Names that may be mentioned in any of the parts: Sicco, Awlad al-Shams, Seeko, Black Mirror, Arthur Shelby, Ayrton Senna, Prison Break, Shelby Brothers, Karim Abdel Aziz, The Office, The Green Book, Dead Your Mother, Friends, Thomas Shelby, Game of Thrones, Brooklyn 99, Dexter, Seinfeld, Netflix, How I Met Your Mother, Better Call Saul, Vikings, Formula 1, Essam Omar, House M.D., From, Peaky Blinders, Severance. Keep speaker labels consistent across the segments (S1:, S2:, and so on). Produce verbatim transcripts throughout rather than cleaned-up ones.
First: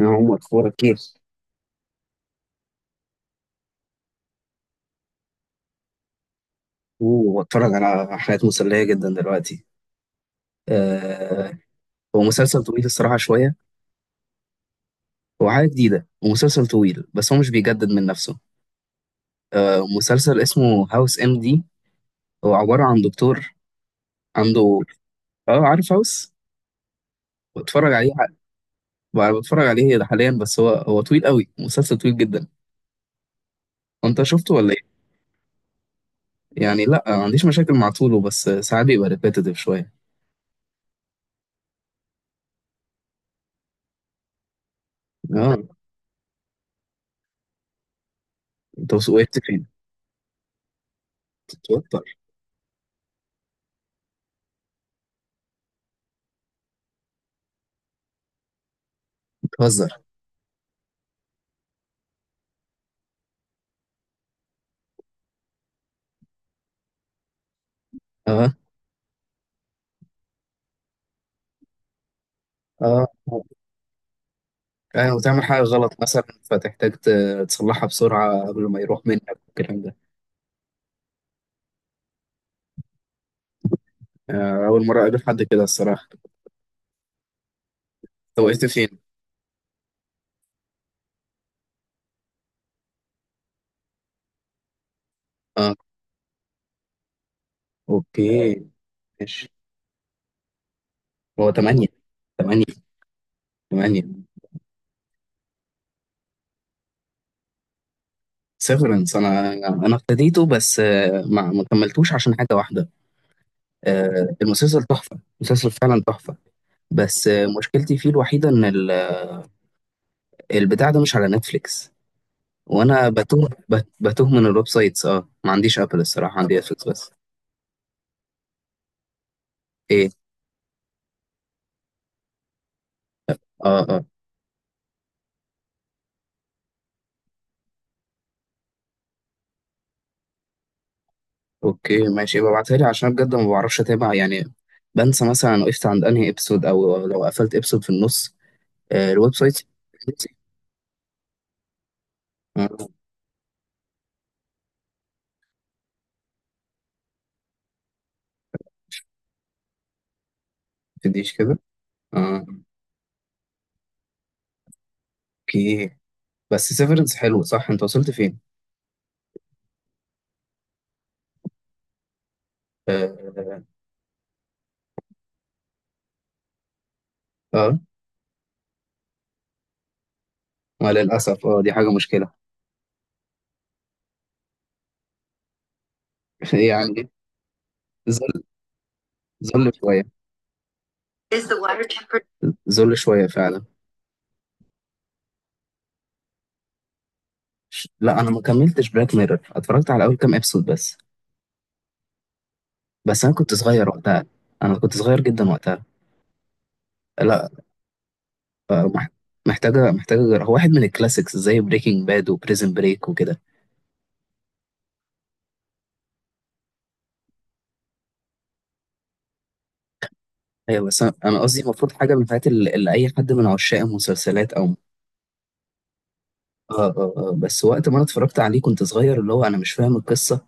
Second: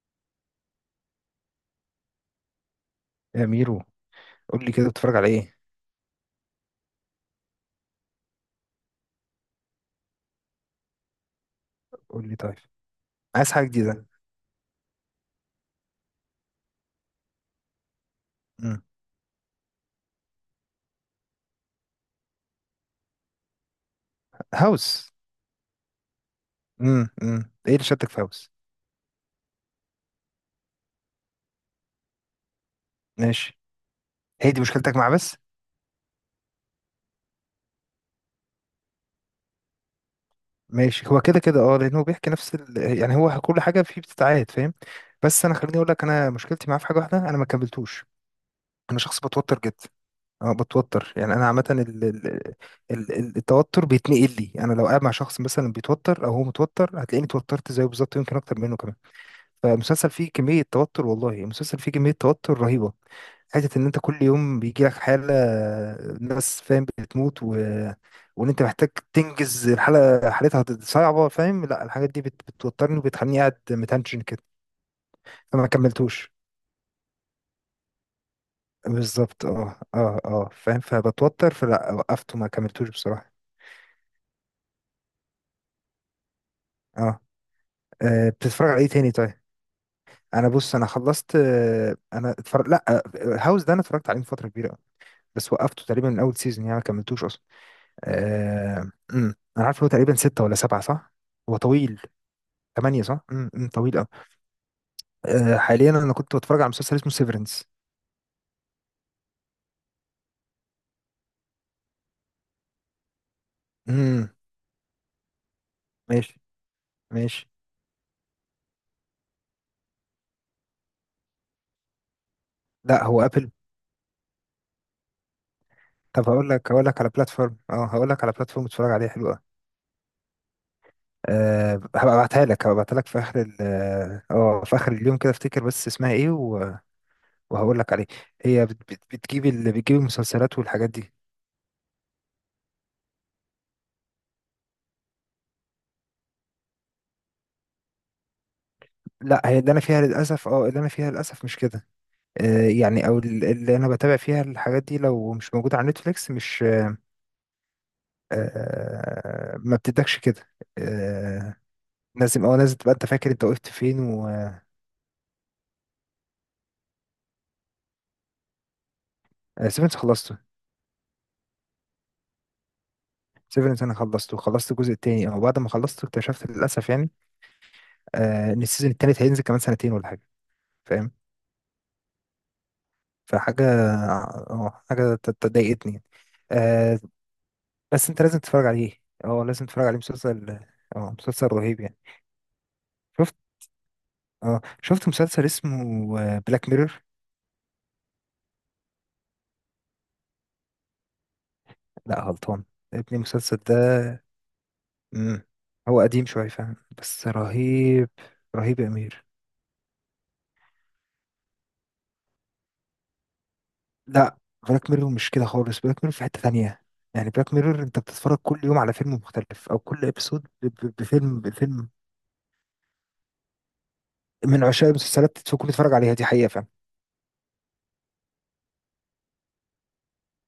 S1: أنا عمر. أخبارك؟ كتير.
S2: يا ميرو، قول لي كده بتتفرج على ايه؟
S1: وبتفرج على حاجات مسلية جدا دلوقتي. آه. هو
S2: قول لي طيب،
S1: مسلسل طويل الصراحة
S2: عايز
S1: شوية.
S2: حاجه جديده.
S1: هو حاجة جديدة ومسلسل طويل، بس هو مش بيجدد من نفسه.
S2: مم.
S1: آه، مسلسل اسمه هاوس ام دي. هو عبارة عن دكتور عنده.
S2: هاوس.
S1: اه، عارف هاوس.
S2: امم امم ايه اللي
S1: بتفرج
S2: شدك
S1: عليه
S2: في
S1: ح-
S2: هاوس؟
S1: بتفرج عليه حاليا، بس هو هو طويل قوي، مسلسل طويل جدا.
S2: ماشي.
S1: انت
S2: هي
S1: شفته
S2: دي
S1: ولا ايه؟
S2: مشكلتك مع بس؟
S1: يعني لا، ما عنديش مشاكل مع طوله، بس ساعات بيبقى ريبيتيتيف شوية.
S2: ماشي، هو كده كده، اه لانه بيحكي نفس ال... يعني هو كل حاجه فيه بتتعاد، فاهم؟ بس انا
S1: اه.
S2: خليني اقول لك، انا مشكلتي معاه في حاجه واحده، انا ما كملتوش.
S1: انت
S2: انا شخص
S1: وقفت
S2: بتوتر
S1: فين؟
S2: جدا. اه بتوتر، يعني انا عامه ال...
S1: بتتوتر.
S2: ال... ال... ال- التوتر بيتنقل لي، انا لو قاعد مع شخص مثلا بيتوتر او هو متوتر هتلاقيني اتوترت زيه بالظبط، يمكن اكتر منه كمان.
S1: بتهزر.
S2: فالمسلسل فيه كمية توتر، والله المسلسل فيه كمية توتر رهيبة. حتة إن أنت كل يوم بيجيلك حالة، ناس فاهم بتموت و... وإن
S1: اه.
S2: أنت محتاج تنجز، الحالة حالتها صعبة، فاهم؟ لا، الحاجات دي بت... بتوترني
S1: اه.
S2: وبتخليني قاعد متنشن كده.
S1: يعني وتعمل حاجة
S2: فما
S1: غلط مثلا،
S2: كملتوش.
S1: فتحتاج ت- تصلحها بسرعة قبل ما يروح منك
S2: بالظبط، اه
S1: والكلام ده.
S2: اه اه فاهم، فبتوتر، فلا، وقفت وما كملتوش بصراحة.
S1: آه، أول مرة أقابل حد كده الصراحة.
S2: اه آه،
S1: أنت وقفت
S2: بتتفرج على ايه
S1: فين؟
S2: تاني، طيب؟ انا بص، انا خلصت، آه، انا اتفرج، لا، آه، هاوس ده انا اتفرجت عليه من فترة كبيرة. بس
S1: أه.
S2: وقفته تقريبا من اول سيزون، يعني ما كملتوش اصلا.
S1: أوكي،
S2: آه، أمم.
S1: ماشي.
S2: انا عارف إن هو تقريبا ستة ولا سبعة، صح؟
S1: هو
S2: هو
S1: تمانية.
S2: طويل.
S1: تمانية.
S2: ثمانية، صح. أمم، أمم، طويل
S1: تمانية.
S2: أوي. آه، حاليا انا كنت بتفرج على مسلسل اسمه سيفرنس.
S1: سيفرنس. أنا أنا ابتديته، بس آه، ما ما كملتوش عشان حاجة واحدة.
S2: امم.
S1: آه، المسلسل تحفة، المسلسل فعلا تحفة.
S2: ماشي.
S1: بس آه،
S2: ماشي.
S1: مشكلتي فيه الوحيدة إن ال- البتاع ده مش على نتفليكس.
S2: لا،
S1: وأنا
S2: هو
S1: بتوه،
S2: ابل.
S1: بت- بتوه من الويب سايتس. أه، ما عنديش أبل
S2: طب،
S1: الصراحة،
S2: هقول
S1: عندي
S2: لك هقول
S1: نتفليكس
S2: لك
S1: بس.
S2: على بلاتفورم، اه هقول لك على بلاتفورم تتفرج عليها حلوه.
S1: إيه؟
S2: أه هبقى ابعتها لك هبقى ابعتها لك في اخر ال-
S1: أه. آه.
S2: اه آه، في اخر اليوم كده، افتكر بس اسمها ايه و- وهقول لك عليه. هي بت- بت- بتجيب ال- بتجيب المسلسلات والحاجات دي.
S1: اوكي، ماشي، يبقى ابعتها لي عشان بجد ما بعرفش اتابع يعني. بنسى مثلا أنا وقفت عند انهي ابسود، او لو قفلت ابسود في النص. آه، الويب
S2: لا، هي
S1: سايت.
S2: اللي انا فيها للاسف، اه اللي انا فيها للاسف مش كده.
S1: آه
S2: آه،
S1: ما
S2: يعني، او ال- اللي انا بتابع فيها الحاجات دي لو مش موجوده على نتفليكس، مش... آه، ما بتدكش كده.
S1: تديش
S2: آه.
S1: كده. اه.
S2: لازم او لازم تبقى انت فاكر انت وقفت فين و
S1: اوكي. بس سيفرنس حلو، صح؟ انت وصلت فين؟
S2: سيفنس خلصته.
S1: اه.
S2: سيفنس انا خلصته، خلصت الجزء التاني، او بعد ما خلصته اكتشفت للاسف يعني،
S1: اه.
S2: آه، ان السيزون التالت هينزل كمان سنتين ولا حاجه.
S1: ما
S2: فاهم.
S1: للاسف، اه دي حاجه مشكله.
S2: فحاجه اه آه، حاجه ت- ت- ضايقتني. آه،
S1: يعني.
S2: بس انت لازم
S1: ذل.
S2: تتفرج عليه. اه لازم
S1: ذل
S2: تتفرج عليه،
S1: شويه.
S2: مسلسل. اه
S1: Is
S2: مسلسل
S1: the
S2: رهيب
S1: water
S2: يعني.
S1: temper- ذل شويه
S2: شفت؟
S1: فعلا.
S2: اه شفت مسلسل اسمه بلاك ميرور؟
S1: لا، انا ما كملتش بلاك ميرور، اتفرجت على اول كام ابسود بس.
S2: لا، غلطان. ابني،
S1: بس انا كنت
S2: المسلسل ده!
S1: صغير وقتها. انا كنت صغير
S2: مم.
S1: جدا وقتها.
S2: هو قديم شوية فعلا بس
S1: لا.
S2: رهيب. رهيب يا
S1: فمح-
S2: أمير.
S1: محتاجة محتاجة، هو واحد من الكلاسيكس زي بريكنج باد وبريزن بريك وكده.
S2: لا، بلاك ميرور مش كده خالص، بلاك ميرور في حتة تانية. يعني بلاك ميرور انت بتتفرج كل يوم على فيلم مختلف، او كل ابيسود
S1: ايوه، بس انا أنا
S2: بفيلم
S1: قصدي
S2: بفيلم
S1: المفروض حاجة من الحاجات اللي, اللي اي حد من عشاق المسلسلات
S2: من
S1: او.
S2: عشاق المسلسلات تكون تتفرج عليها، دي حقيقة فعلا.
S1: آه آه آه بس وقت ما انا اتفرجت عليه كنت صغير، اللي هو انا مش فاهم القصة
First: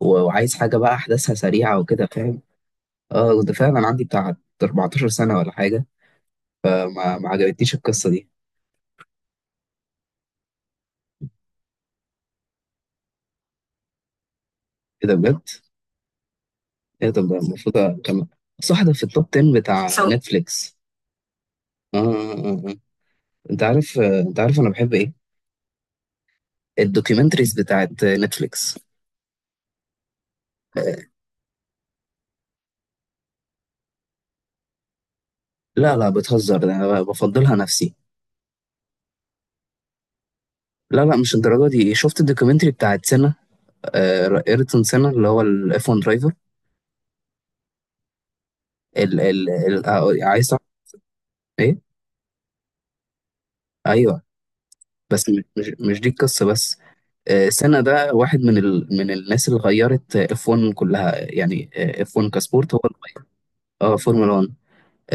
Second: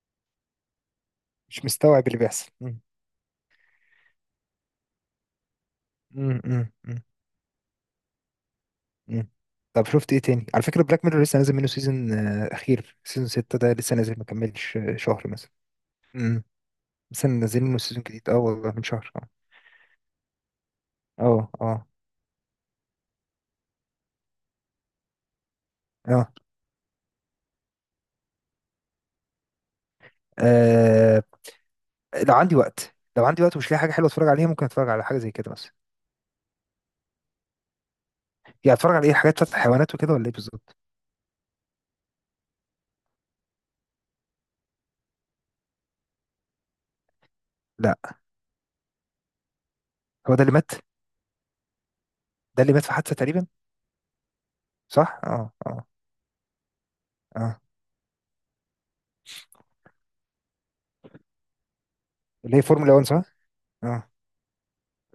S1: و- وعايز حاجة بقى احداثها
S2: مش
S1: سريعة وكده،
S2: مستوعب اللي
S1: فاهم.
S2: بيحصل. مم.
S1: اه، ده فعلا عندي بتاع 14 سنة ولا حاجة.
S2: مم. مم. مم.
S1: ما, ما عجبتنيش القصة دي.
S2: مم. طب شفت ايه تاني؟ على فكرة بلاك ميرور لسه نازل منه سيزون، آه، اخير سيزون ستة ده لسه نازل، ما كملش آه،
S1: ايه ده
S2: شهر
S1: بجد؟
S2: مثلا. مم.
S1: ايه ده
S2: لسه
S1: بجد؟
S2: نازل
S1: المفروض
S2: منه سيزون
S1: اكمل.
S2: جديد، اه والله
S1: صح،
S2: من
S1: ده في
S2: شهر
S1: التوب
S2: آه.
S1: عشرة بتاع سو نتفليكس.
S2: اه اه
S1: اه. آه. آه. آه. انت عارف آه، انت عارف انا بحب ايه؟
S2: اه
S1: الدوكيومنتريز بتاعت نتفليكس.
S2: آه، لو عندي وقت، لو عندي وقت ومش لاقي حاجه حلوه اتفرج عليها، ممكن اتفرج على حاجه زي كده مثلا.
S1: لا، لا، بتهزر، ده انا بفضلها نفسي.
S2: يعني اتفرج على ايه، حاجات بتاعت الحيوانات وكده، ولا ايه بالظبط؟
S1: لا، لا، مش الدرجه دي. شفت الدوكيومنتري بتاعت سنة؟ آه، ايرتون سنة، اللي هو الاف وان درايفر.
S2: لا،
S1: ال ال ال آه،
S2: هو ده
S1: عايز
S2: اللي
S1: تعرف؟
S2: مات؟
S1: ايه؟
S2: ده اللي مات في حادثه تقريبا.
S1: ايوه،
S2: صح،
S1: بس م-
S2: اه
S1: مش
S2: اه
S1: مش دي القصه بس. آه،
S2: اه
S1: سنة ده واحد من ال من الناس اللي غيرت اف واحد كلها يعني. اف وان
S2: اللي هي
S1: كسبورت هو
S2: فورمولا
S1: اللي
S2: واحد، صح.
S1: غير- اه،
S2: اه
S1: فورمولا واحد.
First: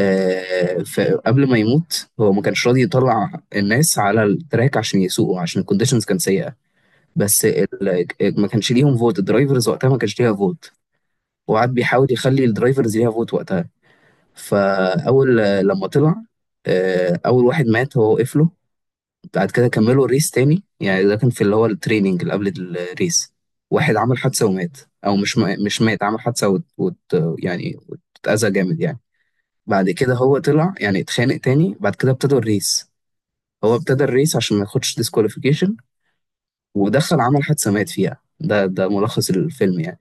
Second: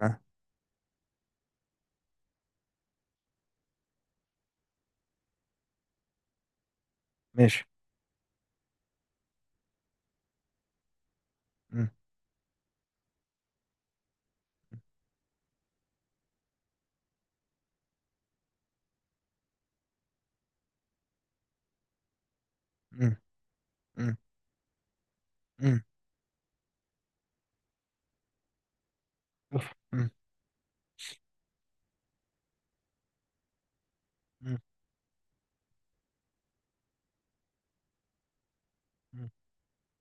S2: اه
S1: فقبل ما يموت هو ما كانش راضي يطلع الناس على التراك عشان يسوقوا عشان الكونديشنز كانت سيئه. بس
S2: ماشي.
S1: ال... ال- ما كانش ليهم فوت، الدرايفرز وقتها ما كانش ليها فوت. هو قعد
S2: م-،
S1: بيحاول يخلي الدرايفرز ليها فوت وقتها. فاول لما طلع آه، اول واحد مات هو وقف له. بعد كده كملوا الريس تاني، يعني ده كان في اللي هو التريننج اللي قبل
S2: م-،
S1: الريس. واحد
S2: م-،
S1: عمل حادثة ومات. او مش ما-
S2: م-،
S1: مش مات، عمل حادثة وت... وت... يعني، واتأذى جامد يعني.
S2: أوف،
S1: بعد
S2: م-،
S1: كده هو طلع، يعني اتخانق تاني، بعد كده ابتدوا الريس. هو ابتدى الريس عشان
S2: م-،
S1: ما ياخدش ديسكواليفيكيشن. ودخل عمل حادثة مات فيها، ده ده
S2: م-،
S1: ملخص الفيلم يعني.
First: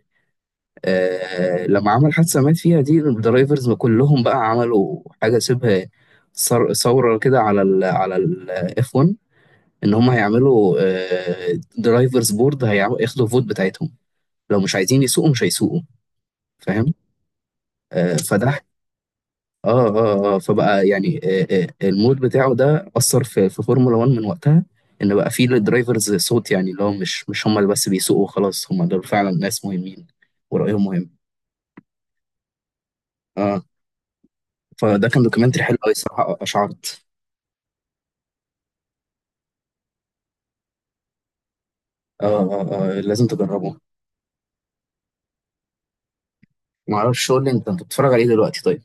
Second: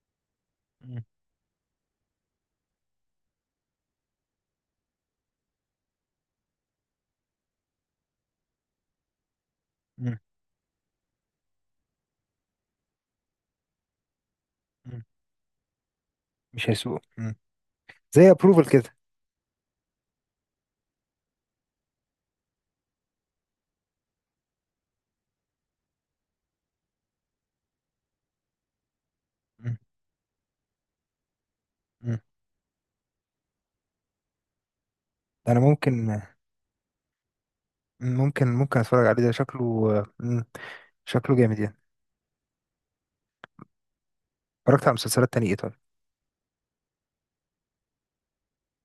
S2: م-،
S1: آه، لما عمل حادثة مات فيها دي، الدرايفرز كلهم بقى عملوا حاجة شبه ثر- ثورة كده على ال على ال اف وان، إن هم
S2: م-،
S1: هيعملوا آه درايفرز بورد، هيعملوا ياخدوا فوت بتاعتهم. لو مش
S2: م.
S1: عايزين يسوقوا مش هيسوقوا.
S2: مش
S1: فاهم.
S2: هيسوق، م.
S1: آه
S2: زي
S1: فده.
S2: ابروفل كده.
S1: اه اه اه فبقى يعني، آه آه المود بتاعه ده أثر في في فورمولا وان من وقتها. إن بقى فيه للدرايفرز صوت، يعني اللي هو مش مش هم اللي بس بيسوقوا، خلاص هم دول فعلا ناس
S2: م-.
S1: مهمين ورأيهم مهم.
S2: م.
S1: اه. فده كان
S2: انا،
S1: دوكيومنتري حلو قوي
S2: ممكن
S1: الصراحه، اشعرت.
S2: ممكن ممكن اتفرج عليه، ده شكله، م. شكله جامد يعني.
S1: آه. آه. آه. لازم تجربه.
S2: اتفرجت على مسلسلات تانية ايه، طيب؟
S1: ما اعرفش، شو اللي انت انت بتتفرج عليه دلوقتي طيب؟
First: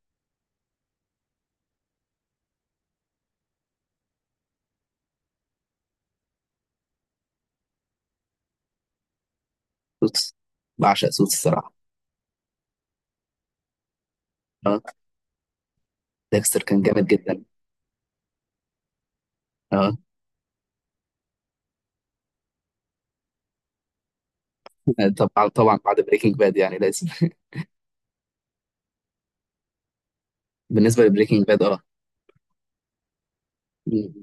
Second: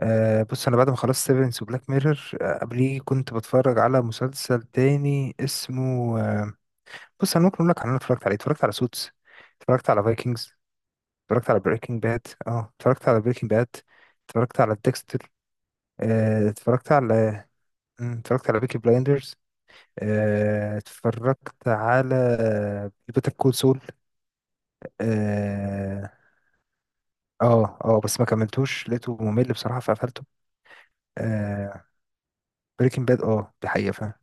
S2: آه بص، انا بعد ما خلصت سيفنس وبلاك ميرور آه قبليه كنت بتفرج على مسلسل تاني اسمه، آه بص انا ممكن اقول لك على اللي انا اتفرجت عليه. اتفرجت على سوتس. اتفرجت على
S1: سوتس.
S2: فايكنجز.
S1: بعشق سوتس
S2: اتفرجت على
S1: الصراحه.
S2: بريكنج باد، اه اتفرجت على بريكنج باد. اتفرجت على
S1: اه.
S2: ديكستر. آه
S1: ديكستر كان
S2: اتفرجت
S1: جامد جدا.
S2: على، مم، اتفرجت على بيكي بلايندرز.
S1: اه.
S2: آه اتفرجت على بيتر كول سول.
S1: طبعا طبعا، بعد
S2: اه
S1: بريكنج باد يعني لازم.
S2: اه آه، بس ما كملتوش، لقيته ممل بصراحة فقفلته.
S1: بالنسبه لبريكنج باد، اه.
S2: آه. بريكنج باد، اه دي حقيقة فعلا.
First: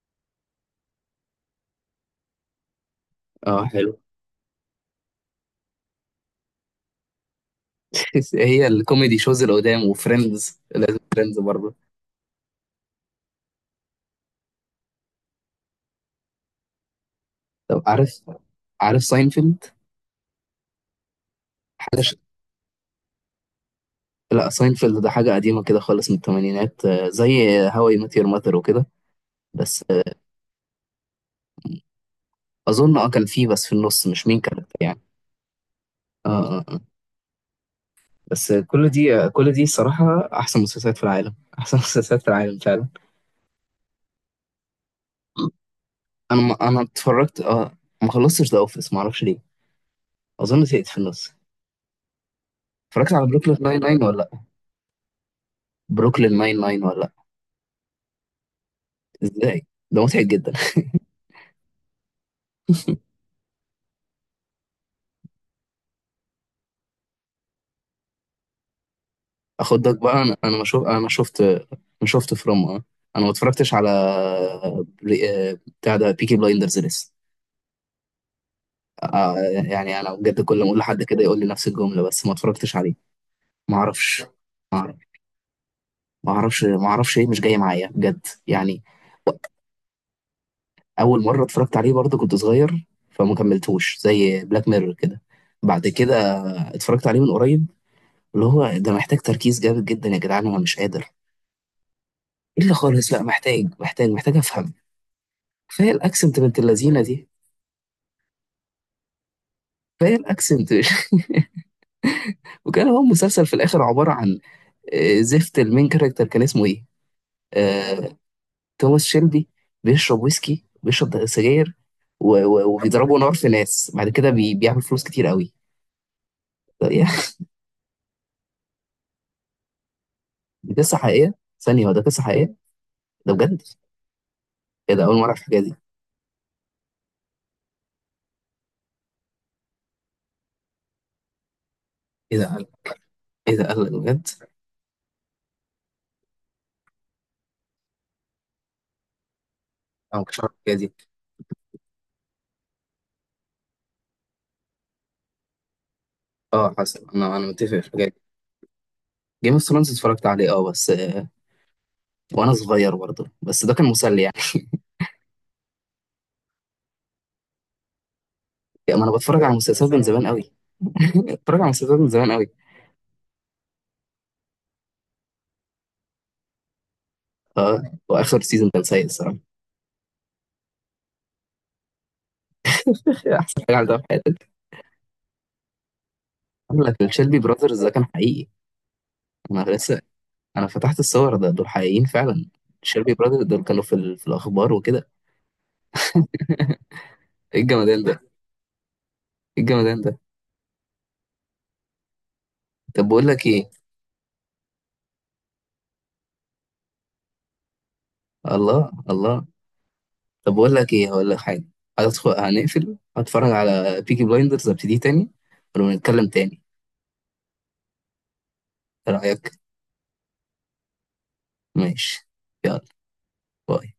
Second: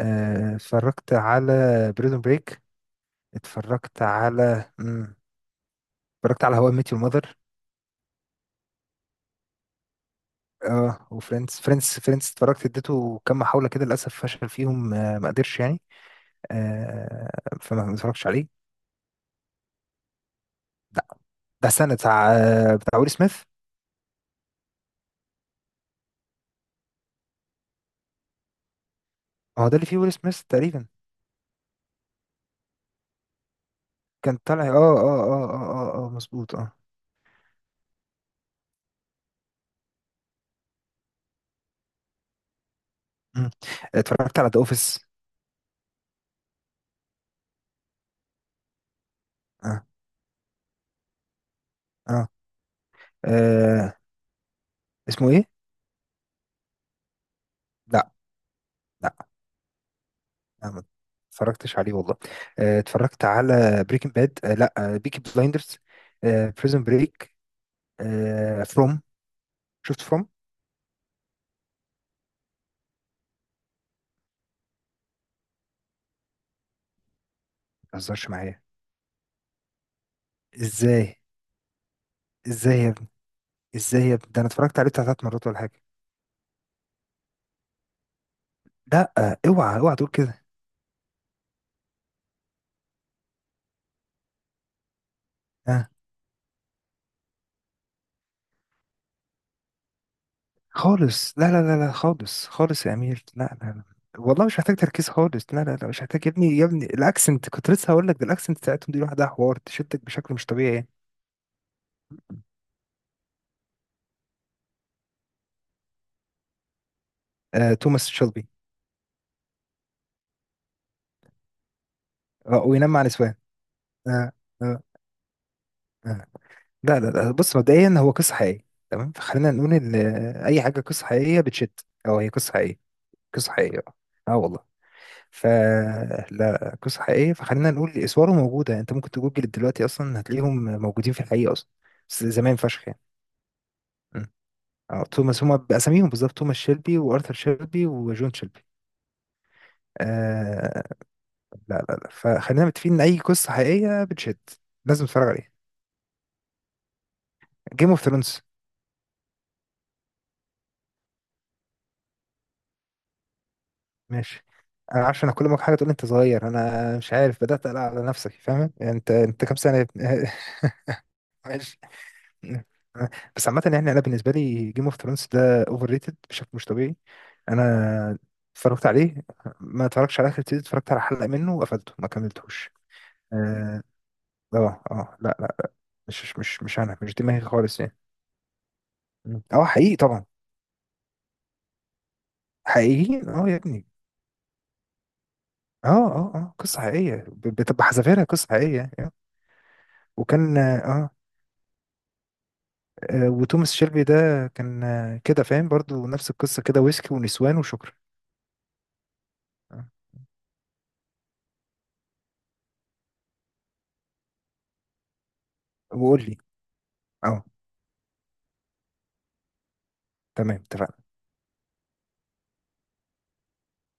S2: آه، اتفرجت على بريزون بريك.
S1: اه، حلو.
S2: اتفرجت على مم. اتفرجت على هواء ميت يور ماذر.
S1: هي الكوميدي شوز اللي قدام، وفريندز لازم،
S2: اه
S1: فريندز
S2: وفريندز، فريندز
S1: برضه.
S2: فريندز اتفرجت، اديته كام محاولة كده للأسف فشل فيهم، آه، ما قدرش يعني. آه،
S1: طب،
S2: فما ما
S1: عارف
S2: اتفرجتش عليه.
S1: عارف ساينفيلد؟
S2: ده ده السنة
S1: حاجه ش...
S2: بتاع آه، بتاع ويل سميث؟
S1: لا، ساينفيلد ده حاجه قديمه كده خالص من الثمانينات، آه، زي هاو اي ميت يور ماذر وكده
S2: هو ده
S1: بس.
S2: اللي فيه ويل سميث تقريبا؟
S1: اظن، اه كان في بس في النص، مش
S2: كان
S1: مين
S2: طالع،
S1: كانت
S2: اه
S1: يعني.
S2: اه اه اه اه اه
S1: اه.
S2: مظبوط،
S1: اه.
S2: اه.
S1: آه. بس كل دي، كل دي صراحة احسن مسلسلات في العالم، احسن مسلسلات في العالم فعلا.
S2: مم. اتفرجت على ذا اوفيس.
S1: انا ما، انا اتفرجت، اه ما خلصتش ذا اوفيس، ما اعرفش ليه.
S2: اه
S1: اظن زهقت في النص.
S2: اه
S1: اتفرجت على بروكلين
S2: آه،
S1: تسعة وتسعين ولا لا؟
S2: اسمه ايه؟
S1: بروكلين تسعة وتسعين ولا لا؟
S2: لا،
S1: ازاي؟ ده مضحك جدا.
S2: أنا ما اتفرجتش عليه والله. آه، اتفرجت على بريكنج باد، لا، بيكي بلايندرز، بريزن بريك، فروم.
S1: اخدك
S2: شفت
S1: بقى،
S2: فروم؟ ما
S1: انا انا ما شوف انا ما شفت. ما شفت فروم. اه انا ما اتفرجتش على بري- آه، بتاع ده، بيكي بلايندرز لسه.
S2: تهزرش معايا.
S1: آه، يعني انا بجد كل ما اقول لحد
S2: ازاي؟
S1: كده يقول لي نفس الجملة، بس ما اتفرجتش
S2: ازاي يا
S1: عليه.
S2: ابني؟
S1: ما
S2: ازاي يا
S1: اعرفش.
S2: ابني؟ ده انا اتفرجت
S1: ما
S2: عليه
S1: اعرف-
S2: بتاع ثلاث مرات ولا حاجه.
S1: ما اعرفش، ما اعرفش ايه، مش جاي معايا بجد يعني.
S2: لا، آه، اوعى اوعى تقول كده.
S1: اول مره اتفرجت عليه برضه كنت صغير، فما كملتوش زي بلاك ميرور كده. بعد
S2: آه.
S1: كده اتفرجت عليه من قريب، اللي هو ده محتاج تركيز جامد جدا يا جدعان، انا مش قادر.
S2: خالص، لا، لا، لا، لا، خالص،
S1: الا
S2: خالص يا
S1: خالص، لا،
S2: امير، لا،
S1: محتاج
S2: لا، لا.
S1: محتاج محتاج
S2: والله مش
S1: افهم.
S2: محتاج تركيز خالص، لا، لا، لا،
S1: كفايه
S2: مش محتاج يا
S1: الاكسنت
S2: ابني،
S1: بنت
S2: يا ابني
S1: اللذينه دي.
S2: الاكسنت، كنت لسه هقول لك ده الاكسنت بتاعتهم دي لوحدها حوار تشدك
S1: كفايه
S2: بشكل مش
S1: الاكسنت.
S2: طبيعي يعني.
S1: وكان هو مسلسل في الاخر عباره عن آه، زفت. المين كاركتر كان اسمه ايه؟
S2: آه، توماس
S1: آه،
S2: شيلبي.
S1: توماس شيلبي. بيشرب ويسكي، بيشرب سجاير، و-
S2: آه،
S1: و-
S2: وينام مع
S1: وبيضربوا نار
S2: نسوان.
S1: في ناس، بعد كده
S2: آه،
S1: بي...
S2: آه،
S1: بيعمل فلوس كتير قوي.
S2: آه.
S1: ده-
S2: لا،
S1: يا
S2: لا، لا،
S1: أخي،
S2: بص مبدئيا هو قصة حقيقية تمام، فخلينا نقول ان اي
S1: دي
S2: حاجة
S1: قصه
S2: قصة
S1: حقيقيه؟
S2: حقيقية بتشد.
S1: ثانيه، هو ده
S2: او
S1: قصه
S2: هي قصة
S1: حقيقيه؟
S2: حقيقية.
S1: ده
S2: قصة
S1: بجد؟
S2: حقيقية، اه. آه والله.
S1: ايه ده، اول مره اعرف
S2: ف
S1: الحاجه دي.
S2: لا، قصة حقيقية، فخلينا نقول اسواره موجودة، انت ممكن تجوجل دلوقتي اصلا هتلاقيهم موجودين في الحقيقة اصلا. بس
S1: ايه ده
S2: زمان
S1: قال؟
S2: فشخ يعني.
S1: ايه ده قال
S2: م.
S1: بجد؟
S2: اه توماس، هما باساميهم بالظبط، توماس شيلبي وارثر شيلبي وجون شيلبي.
S1: انا ما كنتش اعرف الحاجه
S2: آه.
S1: دي.
S2: لا، لا، لا، فخلينا متفقين ان اي قصة حقيقية بتشد لازم تتفرج عليها.
S1: اه، حصل. انا انا متفق في
S2: جيم اوف
S1: الحاجه دي.
S2: ثرونز.
S1: جيم اوف ثرونز اتفرجت عليه، اه، بس آه، وانا صغير برضه، بس ده كان مسلي يعني.
S2: ماشي. انا عارف، انا كل ما حاجه تقول لي انت صغير انا مش عارف، بدات اقلق على نفسك، فاهم يعني،
S1: يعني ما
S2: انت
S1: انا بتفرج
S2: انت
S1: على
S2: كام سنه يا
S1: مسلسلات من زمان
S2: ابني؟
S1: قوي. بتفرج على
S2: ماشي.
S1: مسلسلات من زمان قوي.
S2: بس عامه يعني، انا بالنسبه لي جيم اوف ثرونز ده اوفر ريتد بشكل مش طبيعي.
S1: اه.
S2: انا
S1: واخر سيزون كان
S2: اتفرجت
S1: سيء
S2: عليه.
S1: الصراحه.
S2: ما اتفرجتش على اخر سيزون، اتفرجت على حلقه منه وقفلته، ما كملتوش.
S1: احسن حاجه
S2: اه
S1: عملتها في حياتي.
S2: اه آه، لا، لا، مش، مش، مش
S1: اقول
S2: انا،
S1: لك،
S2: مش
S1: الشيلبي
S2: دماغي خالص
S1: براذرز ده
S2: يعني.
S1: كان حقيقي.
S2: مم.
S1: انا
S2: اه حقيقي طبعا.
S1: انا فتحت الصور، ده دول حقيقيين فعلا. شيربي
S2: حقيقي،
S1: برادر
S2: اه يا
S1: دول كانوا
S2: ابني.
S1: في, ال... في الاخبار وكده.
S2: اه اه اه قصه حقيقيه، ب-
S1: ايه
S2: بتبقى
S1: الجمدان
S2: حذافيرها
S1: ده.
S2: قصه حقيقيه آه.
S1: ايه الجمدان ده.
S2: وكان اه
S1: طب بقول
S2: آه،
S1: لك ايه.
S2: وتوماس شيلبي ده كان آه، كده، فاهم، برضو نفس القصة كده، ويسكي ونسوان وشكرا.
S1: الله، الله.
S2: آه،
S1: طب بقول لك ايه، هقول لك حاجه. هدخل، هنقفل، هتفرج على بيكي بلايندرز، ابتدي تاني
S2: وقول
S1: ونتكلم
S2: لي،
S1: تاني.
S2: اه،
S1: ايه رايك؟
S2: تمام، اتفقنا.
S1: ماشي. يلا. باي.